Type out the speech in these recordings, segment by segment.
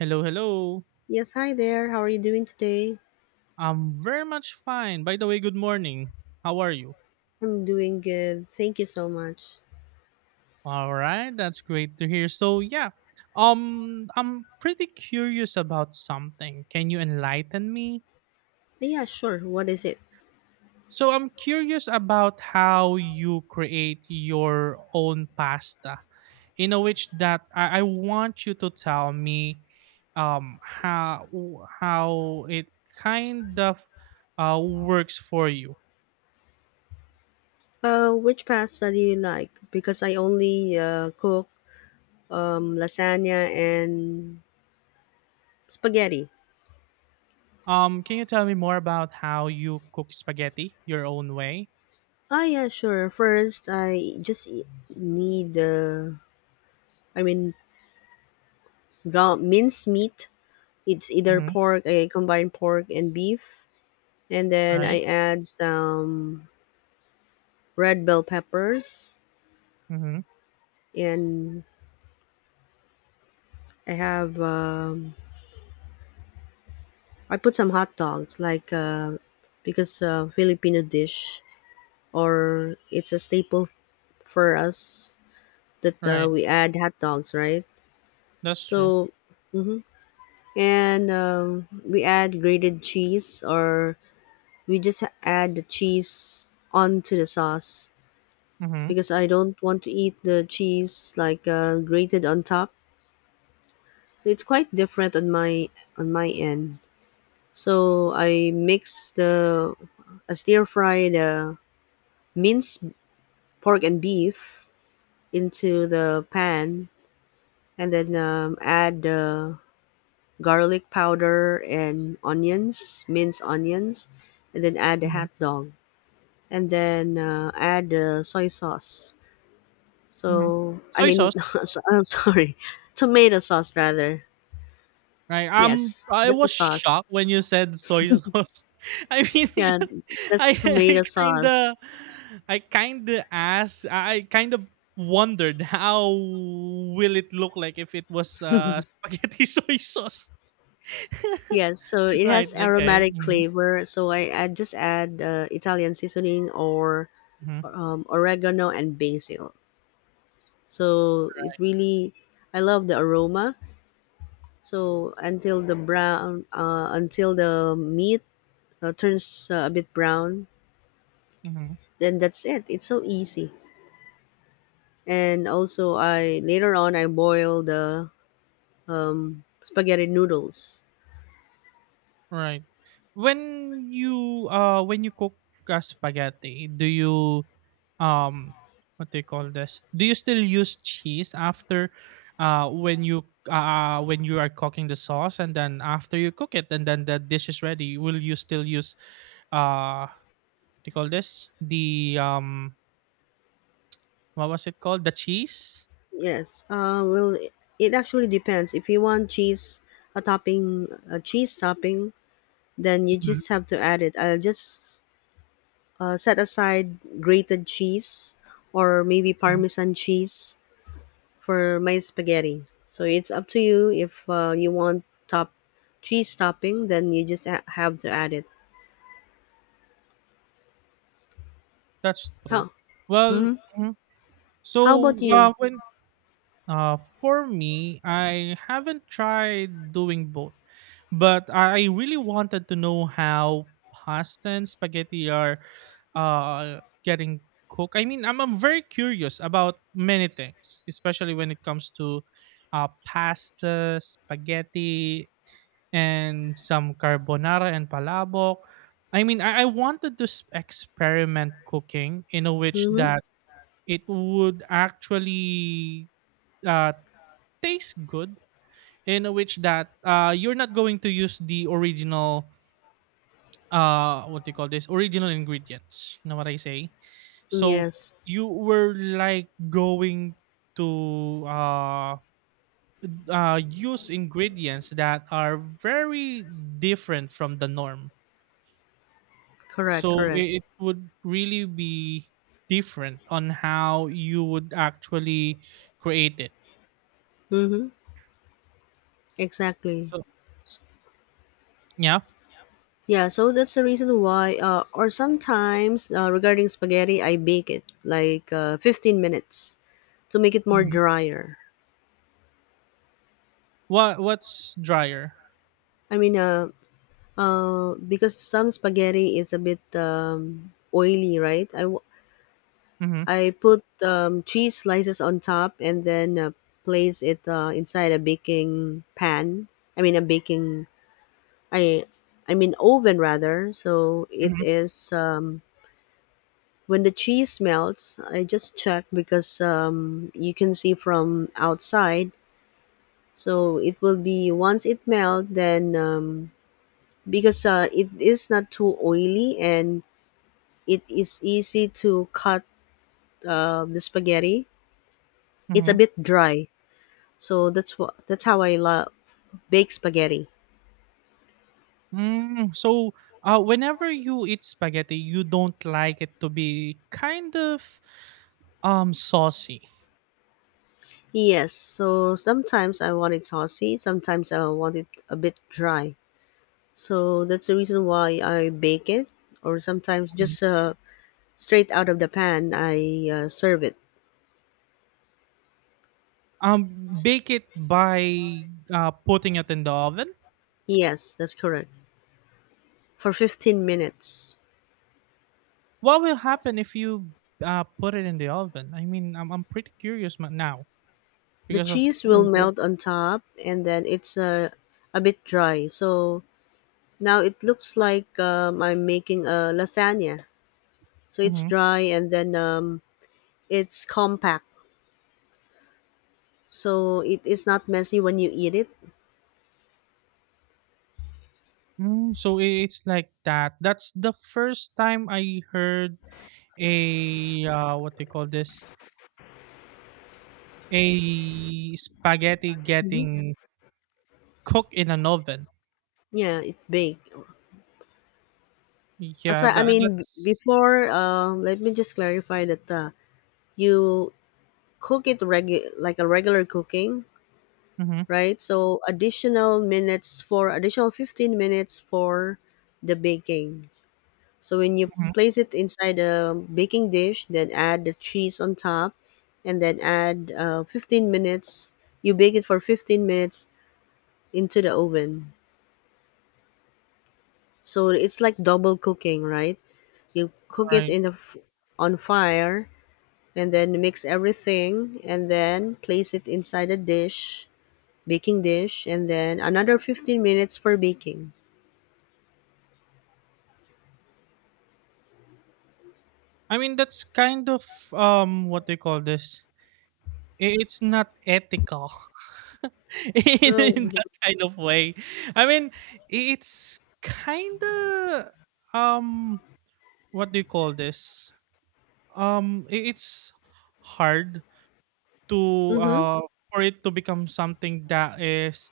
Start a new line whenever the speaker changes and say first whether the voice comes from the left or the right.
right: Hello, hello.
left: Yes, hi there. How are you doing today?
right: I'm very much fine. By the way, good morning. How are you?
left: I'm doing good. Thank you so much.
right: All right, that's great to hear. So, yeah. I'm pretty curious about something. Can you enlighten me?
left: Yeah, sure. What is it?
right: So, I'm curious about how you create your own pasta. In a which that I want you to tell me um how how it kind of works for you.
left: Which pasta do you like? Because I only cook lasagna and spaghetti.
right: Can you tell me more about how you cook spaghetti your own way?
left: Yeah, sure. First, I just need, I mean, raw minced meat. It's either
right: Mhm.
left: pork, I combine pork and beef. And then
right: Right.
left: I add some red bell peppers.
right: Mhm.
left: And I have. I put some hot dogs, like because Filipino dish, or it's a staple for us that
right: Right.
left: we add hot dogs, right?
right: That's true.
left: So, mhm. And we add grated cheese, or we just add the cheese onto the sauce
right: Mhm.
left: because I don't want to eat the cheese like grated on top. So it's quite different on my end. So I mix the I stir fry the mince pork and beef into the pan and then add the garlic powder and onions, minced onions, and then add the
right: Mhm.
left: hot dog and then add the soy sauce.
right: Mhm. Soy sauce,
left: I'm sorry, tomato sauce rather.
right: right?
left: Yes,
right: I
left: that's the
right: was
left: sauce.
right: shocked when you said soy sauce. I mean,
left: Yeah, that's
right: I, I
left: tomato
right: kind
left: sauce.
right: of, I kind of asked, I kind of wondered how will it look like if it was spaghetti soy sauce.
left: Yes, so it
right: Right.
left: has
right: Okay.
left: aromatic flavor. So I just add Italian seasoning or
right: Hmm.
left: oregano and basil. So it really, I love the aroma. So until until the meat turns a bit brown,
right: Hmm.
left: then that's it. It's so easy. And also, I later on I boil the spaghetti noodles.
right: Right. When you cook spaghetti, do you um what do you call this? Do you still use cheese after uh when you when you are cooking the sauce, and then after you cook it and then the dish is ready, will you still use what do you call this? The what was it called? The cheese?
left: Yes. Well, it actually depends. If you want cheese, a topping, a cheese topping, then you
right: Mhm,
left: just have to add it. I just set aside grated cheese or maybe
right: mhm.
left: parmesan cheese for my spaghetti. So it's up to you if you want top cheese topping, then you just have to add it.
right: That's true.
left: Huh.
right: Well,
left: Mm-hmm.
right: mhm.
left: How
right: so
left: about you?
right: when for me, I haven't tried doing both, but I really wanted to know how pasta and spaghetti are getting cooked. I mean, I'm very curious about many things, especially when it comes to pasta, spaghetti, and some carbonara and palabok. I mean, I wanted to experiment cooking in a which
left: Mm-hmm.
right: that it would actually uh, tastes good, in which that you're not going to use the original what do you call this, original ingredients, you know what I say? So
left: Yes.
right: you were like going to use ingredients that are very different from the norm,
left: Correct.
right: so
left: Correct.
right: it would really be different on how you would actually create it.
left: Mm-hmm. Exactly.
right: So yeah.
left: Yeah. So that's the reason why, or sometimes regarding spaghetti, I bake it like 15 minutes to make it more
right: Mhm.
left: drier.
right: What what's drier?
left: I mean, uh, because some spaghetti is a bit oily, right?
right: Mm-hmm.
left: I put cheese slices on top and then place it inside a baking pan. I mean a baking I I mean oven rather. So it
right: Mm-hmm.
left: is when the cheese melts. I just check because you can see from outside. So it will be once it melt then because it is not too oily and it is easy to cut the spaghetti. It's a
right: Mhm.
left: bit dry, so that's how I love bake spaghetti.
right: Mm, so, whenever you eat spaghetti, you don't like it to be kind of saucy.
left: Yes, so sometimes I want it saucy, sometimes I want it a bit dry. So that's the reason why I bake it, or sometimes
right: Mhm.
left: just straight out of the pan I serve it.
right: Um, bake it by putting it in the oven.
left: Yes, that's correct. For 15 minutes.
right: What will happen if you put it in the oven? I mean, I'm pretty curious now
left: The
right: because of.
left: cheese will
right: Ooh.
left: melt on top and then it's a bit dry. So now it looks like I'm making a lasagna. So it's
right: Hmm.
left: dry and then it's compact. So it is not messy when you eat it.
right: Mm, so it's like that. That's the first time I heard a what do you call this, a spaghetti getting Cook in an oven.
left: Yeah, it's baked.
right: Yeah,
left: Aside, I
right: that
left: mean, b-
right: that's.
left: Before, let me just clarify that you cook it like a regular cooking,
right: Mhm,
left: right? So additional 15 minutes for the baking. So when you
right: mhm,
left: place it inside a baking dish, then add the cheese on top, and then add 15 minutes. You bake it for 15 minutes into the oven. So it's like double cooking, right? You cook it
right: right.
left: in on fire, and then mix everything, and then place it inside a dish, baking dish, and then another 15 minutes for baking.
right: I mean, that's kind of, what do you call this? I It's not ethical
left: So,
right: in that kind of way. I mean, it's kinda, um, what do you call this? I it's hard to,
left: mm-hmm.
right: for it to become something that is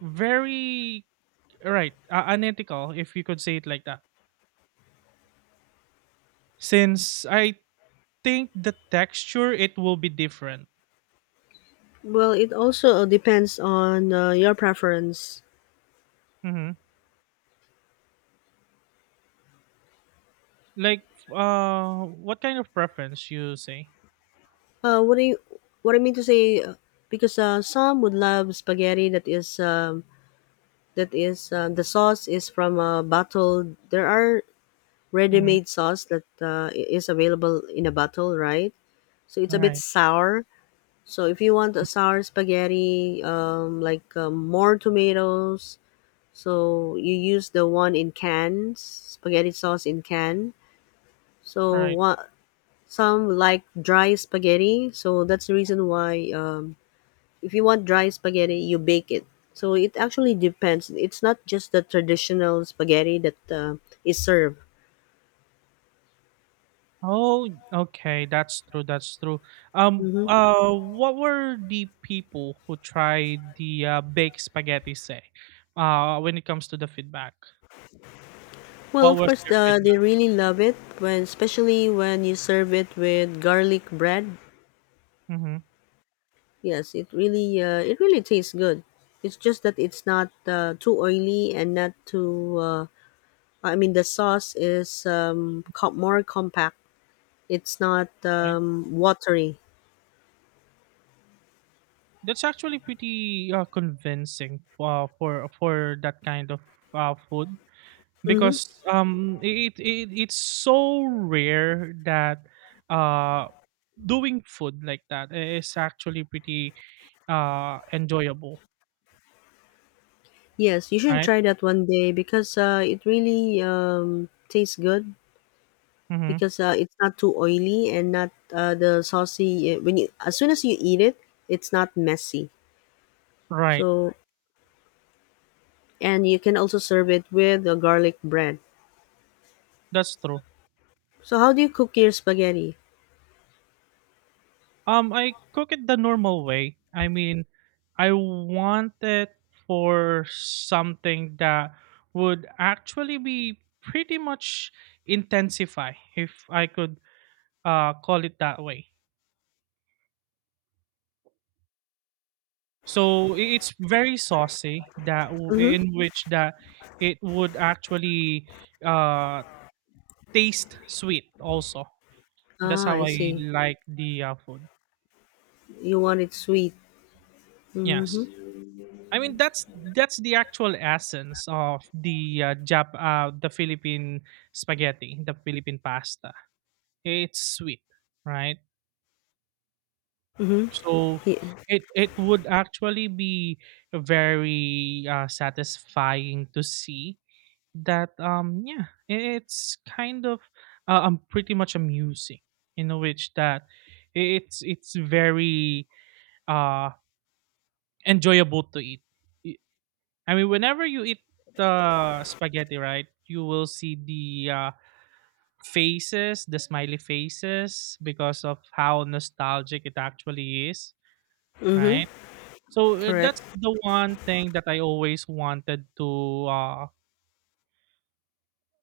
right: very right, unethical, if you could say it like that. Since I think the texture it will be different.
left: Well, it also depends on your preference.
right: Mm-hmm. Like what kind of preference you say?
left: Uh, what do you, what I mean to say, because some would love spaghetti that is the sauce is from a bottle. There are
right: Mm-hmm.
left: ready-made sauce that is available in a bottle, right? So it's a bit
right: Right.
left: sour. So if you want a sour spaghetti, more tomatoes, so you use the one in cans, spaghetti sauce in can. So
right: Right.
left: what Some like dry spaghetti. So that's the reason why. If you want dry spaghetti, you bake it. So it actually depends. It's not just the traditional spaghetti that is served.
right: Oh, okay, that's true, that's true. What were the people who tried the baked spaghetti say? Uh, when it comes to the feedback.
left: Well,
right: What
left: of
right: was
left: course,
right: their
left: they
right: feedback?
left: really love it, especially when you serve it with garlic bread.
right: Mm-hmm.
left: Yes, it really tastes good. It's just that it's not too oily and not too. The sauce is more compact. It's not
right: Right?
left: watery.
right: That's actually pretty convincing for that kind of food,
left: Hmm.
right: because it's so rare that uh doing food like that is actually pretty enjoyable,
left: Yes, you should
right: right?
left: try that one day because it really tastes good
right: Mm-hmm.
left: because it's not too oily and not the saucy. When you as soon as you eat it, it's not messy.
right: Right.
left: So and you can also serve it with a garlic bread.
right: That's true.
left: So how do you cook your spaghetti?
right: I cook it the normal way. I mean, I want it for something that would actually be pretty much intensify, if I could call it that way. So it's very saucy that
left: Mm-hmm.
right: in which that it would actually uh taste sweet also. That's
left: Ah,
right: how
left: I
right: I
left: see.
right: like the food.
left: You want it sweet.
right: Yes.
left: Mm-hmm.
right: I mean, that's the actual essence of the Jap the Philippine spaghetti, the Philippine pasta. It's sweet, right?
left: Mm-hmm.
right: So
left: Yeah.
right: it would actually be very satisfying to see that yeah, it's kind of pretty much amusing, in a which that it's very uh enjoyable to eat. I mean, whenever you eat the spaghetti, right, you will see the faces, the smiley faces, because of how nostalgic it actually is, right?
left: Mm-hmm.
right: So that's
left: Correct.
right: the one thing that I always wanted to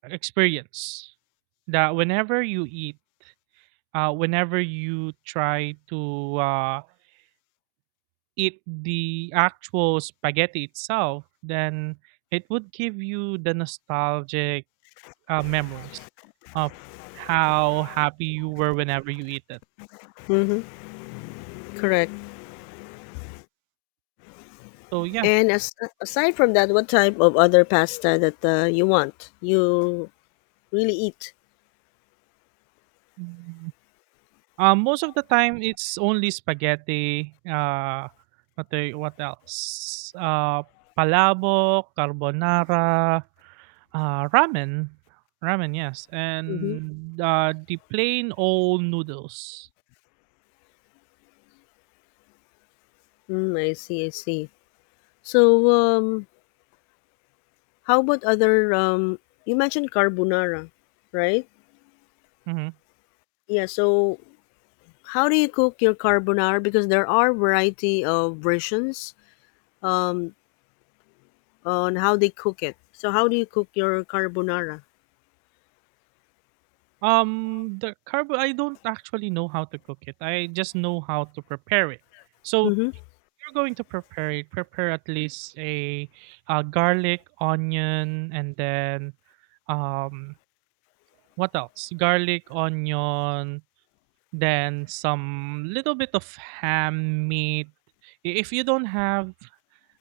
right: experience, that whenever you eat whenever you try to eat the actual spaghetti itself, then it would give you the nostalgic memories of how happy you were whenever you eat it.
left: Correct.
right: So yeah.
left: And as, Aside from that, what type of other pasta that you want? You really eat?
right: Mm. Uh, most of the time it's only spaghetti. What, what else? Palabok, carbonara, uh, ramen. Ramen, yes. And the plain old noodles.
left: Mm, I see, I see. So, how about other? You mentioned carbonara, right?
right: Hmm.
left: Yeah. So, how do you cook your carbonara? Because there are variety of versions on how they cook it. So, how do you cook your carbonara?
right: The carbo. I don't actually know how to cook it. I just know how to prepare it. So
left: Mm-hmm.
right: you're going to prepare it. Prepare at least a garlic, onion, and then um, what else? Garlic, onion, then some little bit of ham meat. If you don't have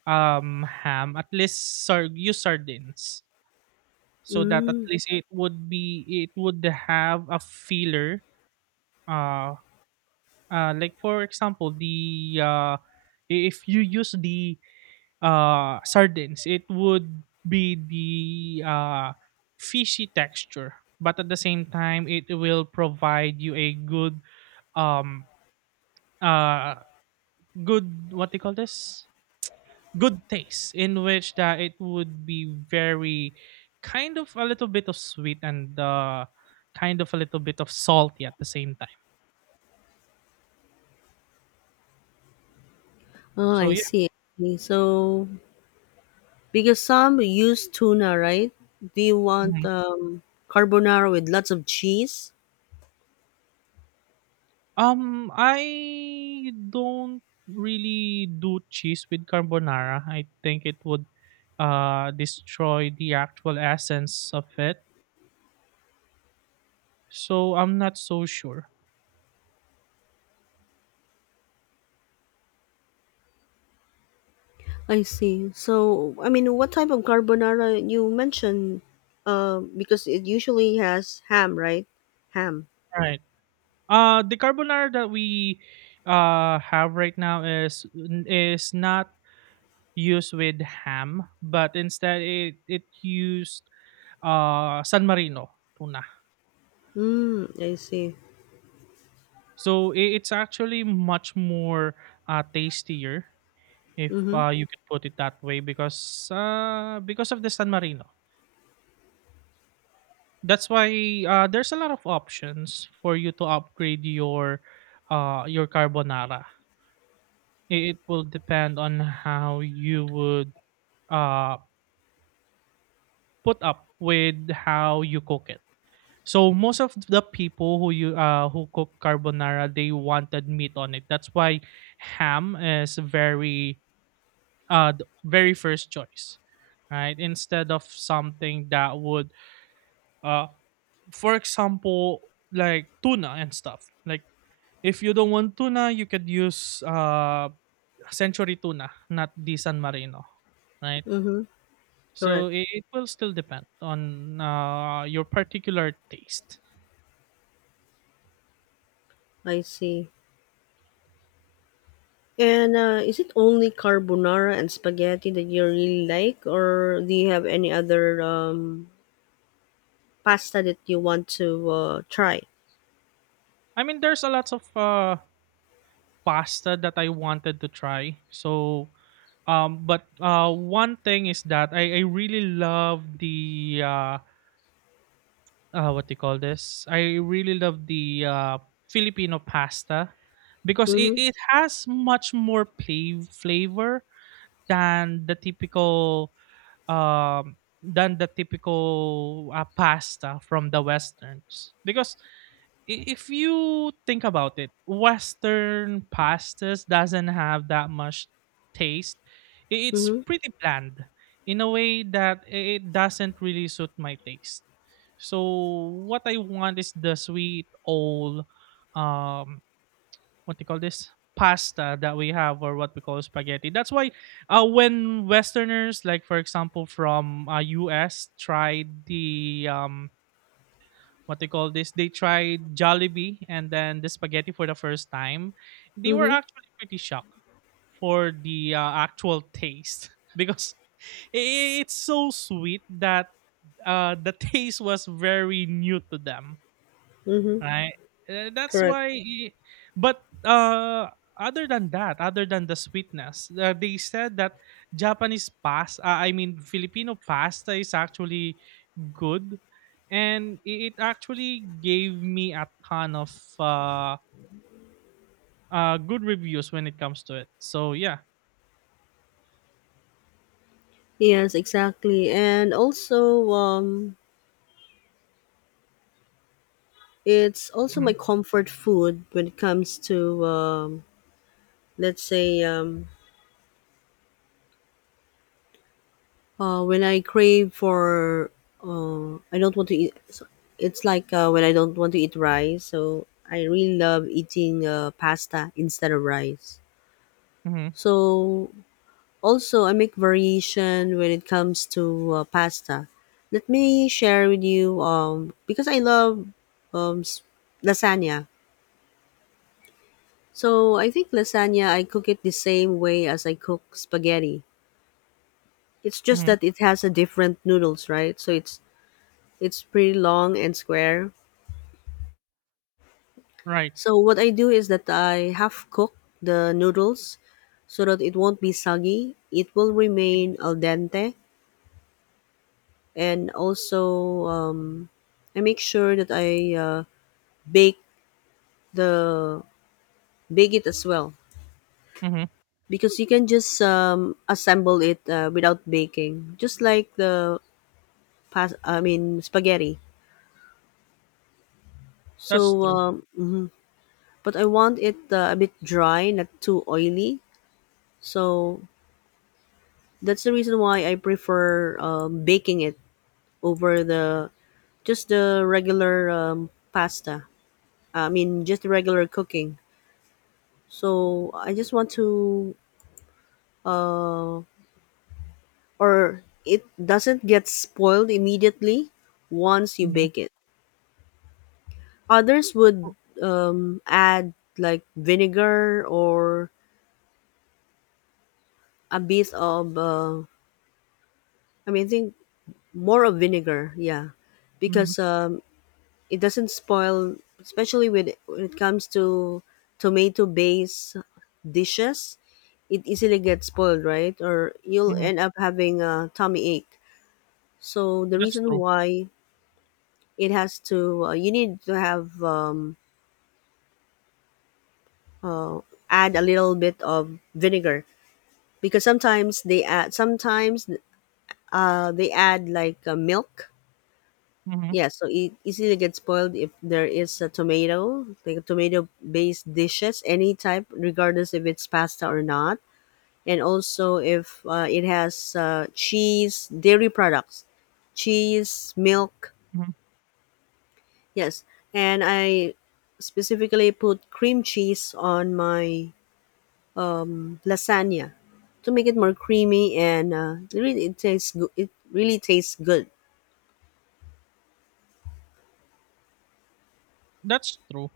right: um, ham, at least sar use sardines, so that at
left: Mm.
right: least it would be it would have a filler. Uh, like for example, the if you use the sardines, it would be the fishy texture, but at the same time, it will provide you a good um uh good, what do you call this, good taste, in which that it would be very kind of a little bit of sweet, and kind of a little bit of salty at the same time.
left: Oh,
right: So
left: I
right: yeah.
left: see. I see. So, because some use tuna, right? Do you want
right: Mhm.
left: carbonara with lots of cheese?
right: I don't really do cheese with carbonara. I think it would destroy the actual essence of it. So I'm not so sure.
left: I see. So, I mean, what type of carbonara you mentioned? Because it usually has ham, right? Ham.
right: Right. The carbonara that we have right now is not used with ham, but instead it used San Marino tuna.
left: Mm, I see.
right: So it's actually much more tastier, if
left: Mm-hmm.
right: you can put it that way, because of the San Marino. That's why there's a lot of options for you to upgrade your carbonara. It will depend on how you would uh put up with how you cook it. So most of the people who you who cook carbonara, they wanted meat on it. That's why ham is very the very first choice, right? Instead of something that would uh for example like tuna and stuff. Like if you don't want tuna, you could use century tuna, not the San Marino, right?
left: Mm-hmm.
right: So
left: Correct.
right: it will still depend on your particular taste.
left: I see. And is it only carbonara and spaghetti that you really like, or do you have any other pasta that you want to try?
right: I mean, there's a lot of pasta that I wanted to try. So, but one thing is that I really love the what do you call this? I really love the Filipino pasta, because it,
left: Mm-hmm.
right: it has much more play, flavor than the typical um than the typical pasta from the westerns, because if you think about it, Western pastas doesn't have that much taste. It's
left: Mm-hmm.
right: pretty bland, in a way that it doesn't really suit my taste. So what I want is the sweet old um what do you call this, pasta that we have, or what we call spaghetti. That's why when westerners, like for example from US, tried the what they call this. They tried Jollibee and then the spaghetti for the first time. They were
left: Mm-hmm.
right: actually pretty shocked for the actual taste, because i- it's so sweet that the taste was very new to them,
left: Mm-hmm.
right: right? Uh, that's
left: Correct.
right: why. i- But other than that, other than the sweetness, they said that Japanese pasta, I mean Filipino pasta, is actually good, and it actually gave me a ton of uh, good reviews when it comes to it. So yeah.
left: Yes, exactly. And also, it's also my
right: Hmm.
left: comfort food when it comes to, let's say, um, when I crave for, I don't want to eat. So it's like when I don't want to eat rice, so I really love eating pasta instead of rice.
right: Hmm.
left: So also, I make variation when it comes to pasta. Let me share with you, because I love um, s- lasagna. So I think lasagna, I cook it the same way as I cook spaghetti. It's just
right: Hmm.
left: that it has a different noodles, right? So it's pretty long and square.
right: Right.
left: So what I do is that I half cook the noodles so that it won't be soggy. It will remain al dente, and also I make sure that I bake the bake it as well
right: Hmm.
left: because you can just assemble it without baking, just like the spaghetti.
right: That's
left: So,
right: true.
left: mhm. But I want it a bit dry, not too oily. So that's the reason why I prefer baking it over the just the regular pasta. I mean, just the regular cooking. So I just want to, uh, or it doesn't get spoiled immediately once you
right: Hmm.
left: bake it. Others would add like vinegar or a bit of I think more of vinegar, yeah,
right: Hmm.
left: because it doesn't spoil especially with when it comes to tomato based dishes. It easily gets spoiled, right, or you'll
right: Hmm.
left: end up having a tummy ache. So the
right: That's
left: reason
right: true.
left: why it has to you need to have uh, add a little bit of vinegar because sometimes they add like milk.
right: Hmm.
left: Yeah, so it easily gets spoiled if there is a tomato, like tomato based dishes, any type, regardless if it's pasta or not. And also if it has cheese, dairy products, cheese, milk.
right: Hmm.
left: Yes. And I specifically put cream cheese on my lasagna to make it more creamy and it tastes good. It really tastes good.
right: That's true.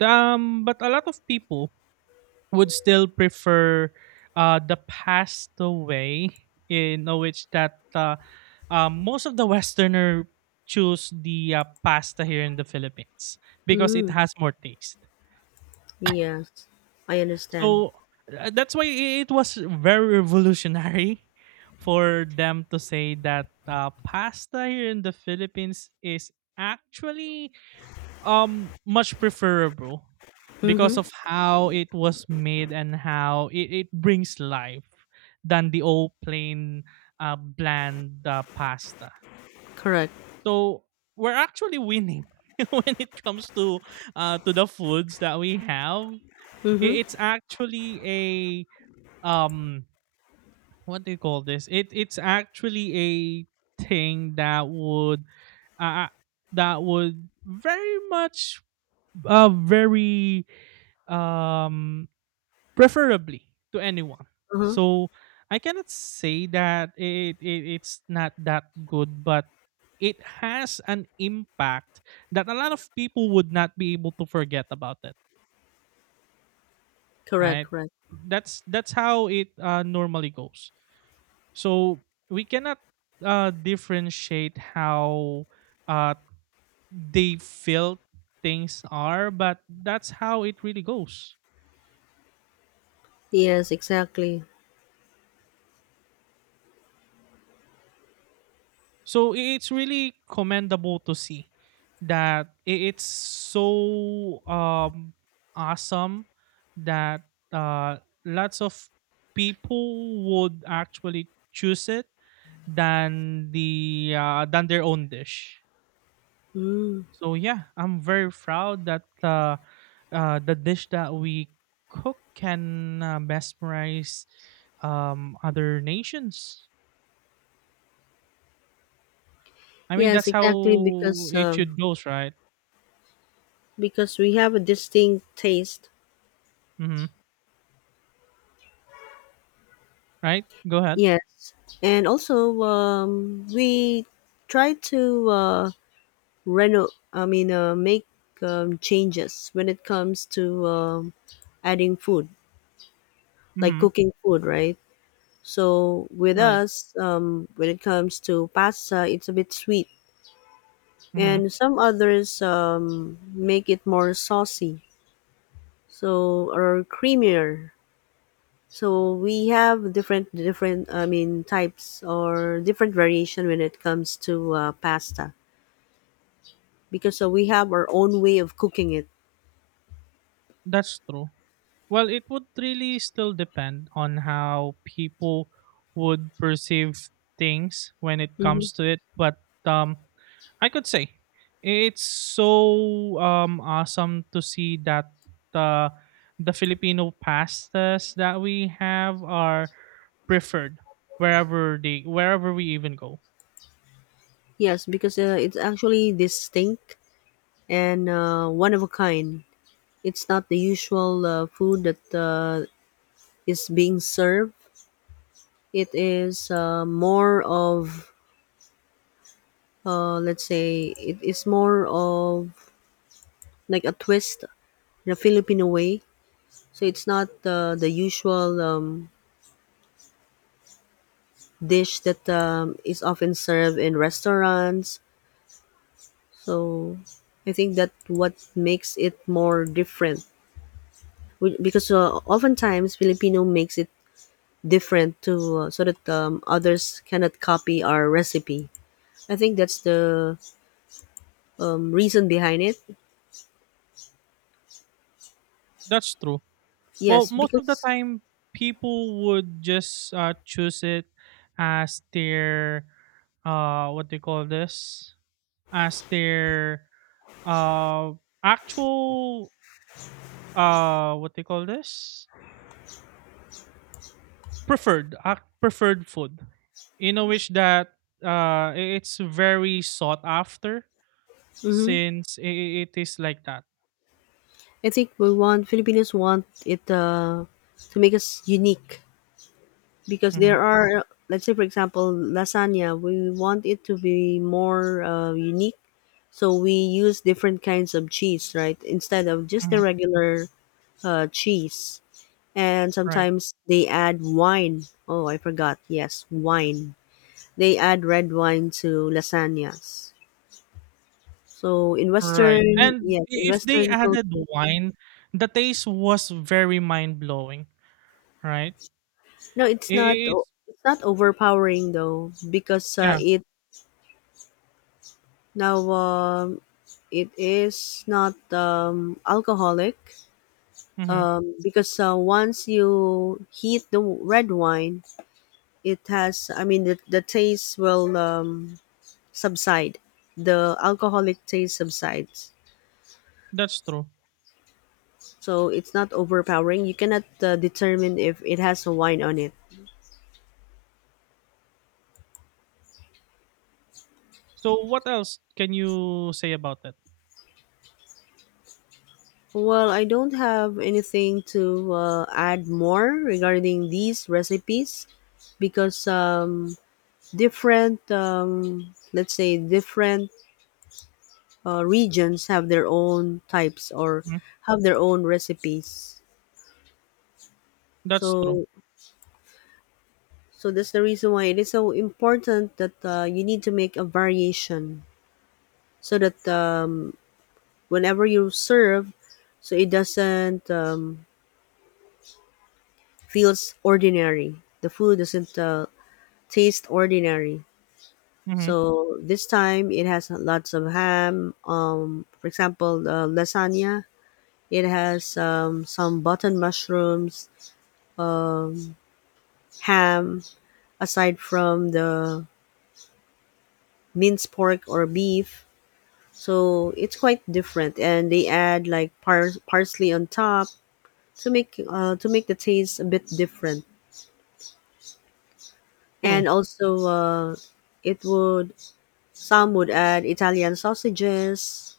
right: But a lot of people would still prefer the passed away, in which that most of the Westerner choose the pasta here in the Philippines, because it
left: Mm,
right: has more taste.
left: yes, I understand.
right: So that's why it was very revolutionary for them to say that pasta here in the Philippines is actually much preferable, because of
left: Mm-hmm.
right: how it was made and how it brings life than the old plain bland pasta.
left: Correct.
right: So we're actually winning when it comes to the foods that we have. It,
left: Mm-hmm.
right: it's actually a um what do you call this? It's actually a thing uh, that would very much very um, preferably to anyone.
left: Uh-huh.
right: So I cannot say that it's not that good, but it has an impact that a lot of people would not be able to forget about it.
left: Correct,
right: Right?
left: correct.
right: That's how it normally goes. So we cannot differentiate how uh, they feel things are, but that's how it really goes.
left: Yes, exactly.
right: So it's really commendable to see that it's so awesome that uh, lots of people would actually choose it than the than their own dish.
left: Mm.
right: So yeah, I'm very proud that the dish that we cook can mesmerize other nations. I mean,
left: Yes,
right: that's
left: exactly
right: how it should goes, right?
left: because we have a distinct taste.
right: Mhm. Right? Go ahead.
left: Yes. And also we try to reno I mean make changes when it comes to adding food, like
right: Mhm.
left: cooking food, right? So with
right: Right.
left: us when it comes to pasta, it's a bit sweet.
right: Mhm.
left: And some others make it more saucy, so or creamier. So we have different, I mean, types or different variation when it comes to pasta because we have our own way of cooking it.
right: That's true. Well, it would really still depend on how people would perceive things when it
left: Hmm.
right: comes to it, but I could say it's so awesome to see that uh, the Filipino pastas that we have are preferred wherever they wherever we even go.
left: Yes, because it's actually distinct and one of a kind. It's not the usual food that is being served. It is more of let's say it is more of like a twist in a Filipino way. So it's not the usual dish that is often served in restaurants. So I think that what makes it more different, because oftentimes Filipino makes it different to so that others cannot copy our recipe. I think that's the reason behind it.
right: That's true. Well,
left: Yes,
right: most of the
left: because
right: time, people would just choose it as their what do you call this, as their uh, actual what do you call this, preferred preferred food, in a which that it's very sought after,
left: hmm,
right: since it is like that.
left: I think we want Filipinos want it to make us unique because
right: Mm-hmm.
left: there are, let's say, for example, lasagna, we want it to be more unique, so we use different kinds of cheese, right, instead of just the
right: Mm-hmm.
left: regular cheese. And
right: Right.
left: sometimes they add wine. Oh, I forgot. Yes, wine. They add red wine to lasagnas, so in
right: Right.
left: western,
right: And
left: yes, in
right: if they
left: western
right: added
left: culture.
right: wine, the taste was very mind blowing, right?
left: No, it's
right: I-
left: not o-
right: It's
left: it's not overpowering though because
right: yeah.
left: now um it is not alcoholic
right: Hmm.
left: because once you heat the red wine, it has, I mean, the taste will subside. The alcoholic taste subsides.
right: That's true.
left: So it's not overpowering. You cannot determine if it has a wine on it.
right: So what else can you say about that?
left: Well, I don't have anything to add more regarding these recipes because different let's say different regions have their own types or
right: Mhm.
left: have their own recipes.
right: That's true.
left: So so that's the reason why it is so important that you need to make a variation so that whenever you serve, so it doesn't feels ordinary. The food doesn't taste ordinary.
right: Hmm.
left: So this time it has lots of ham. For example, lasagna. It has some button mushrooms, um, ham aside from the minced pork or beef. So it's quite different, and they add like parsley on top to make the taste a bit different.
right: True.
left: And also, it would some would add Italian sausages,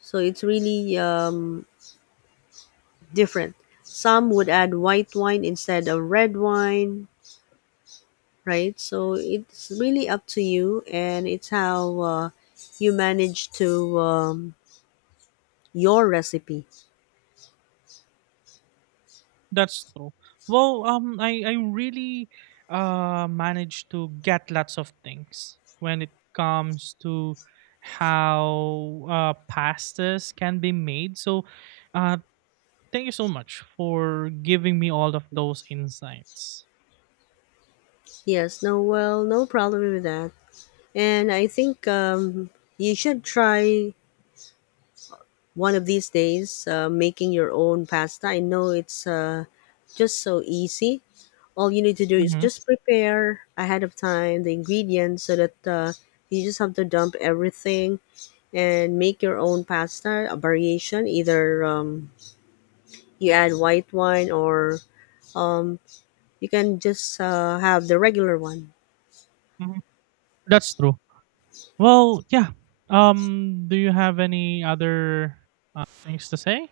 left: so it's really different. Some would add white wine instead of red wine, right? So it's really up to you, and it's how you manage to um, your recipe.
right: That's true. Well, I really managed to get lots of things when it comes to how pastas can be made. So, uh, thank you so much for giving me all of those insights.
left: Yes, no, well, no problem with that. And I think you should try one of these days making your own pasta. I know it's just so easy. All you need to do is
right: Mm-hmm.
left: just prepare ahead of time the ingredients so that you just have to dump everything and make your own pasta, a variation. Either you add white wine or um, you can just have the regular one.
right: Hmm. That's true. Well, yeah. Do you have any other things to say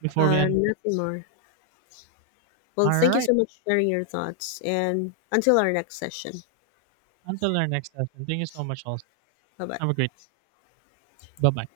right: before we end?
left: Nothing more. Well,
right: All
left: thank you
right: right.
left: so much for sharing your thoughts, and until our next session.
right: Until our next session. Thank you so much, also.
left: Bye bye.
right: Have a great. Bye bye.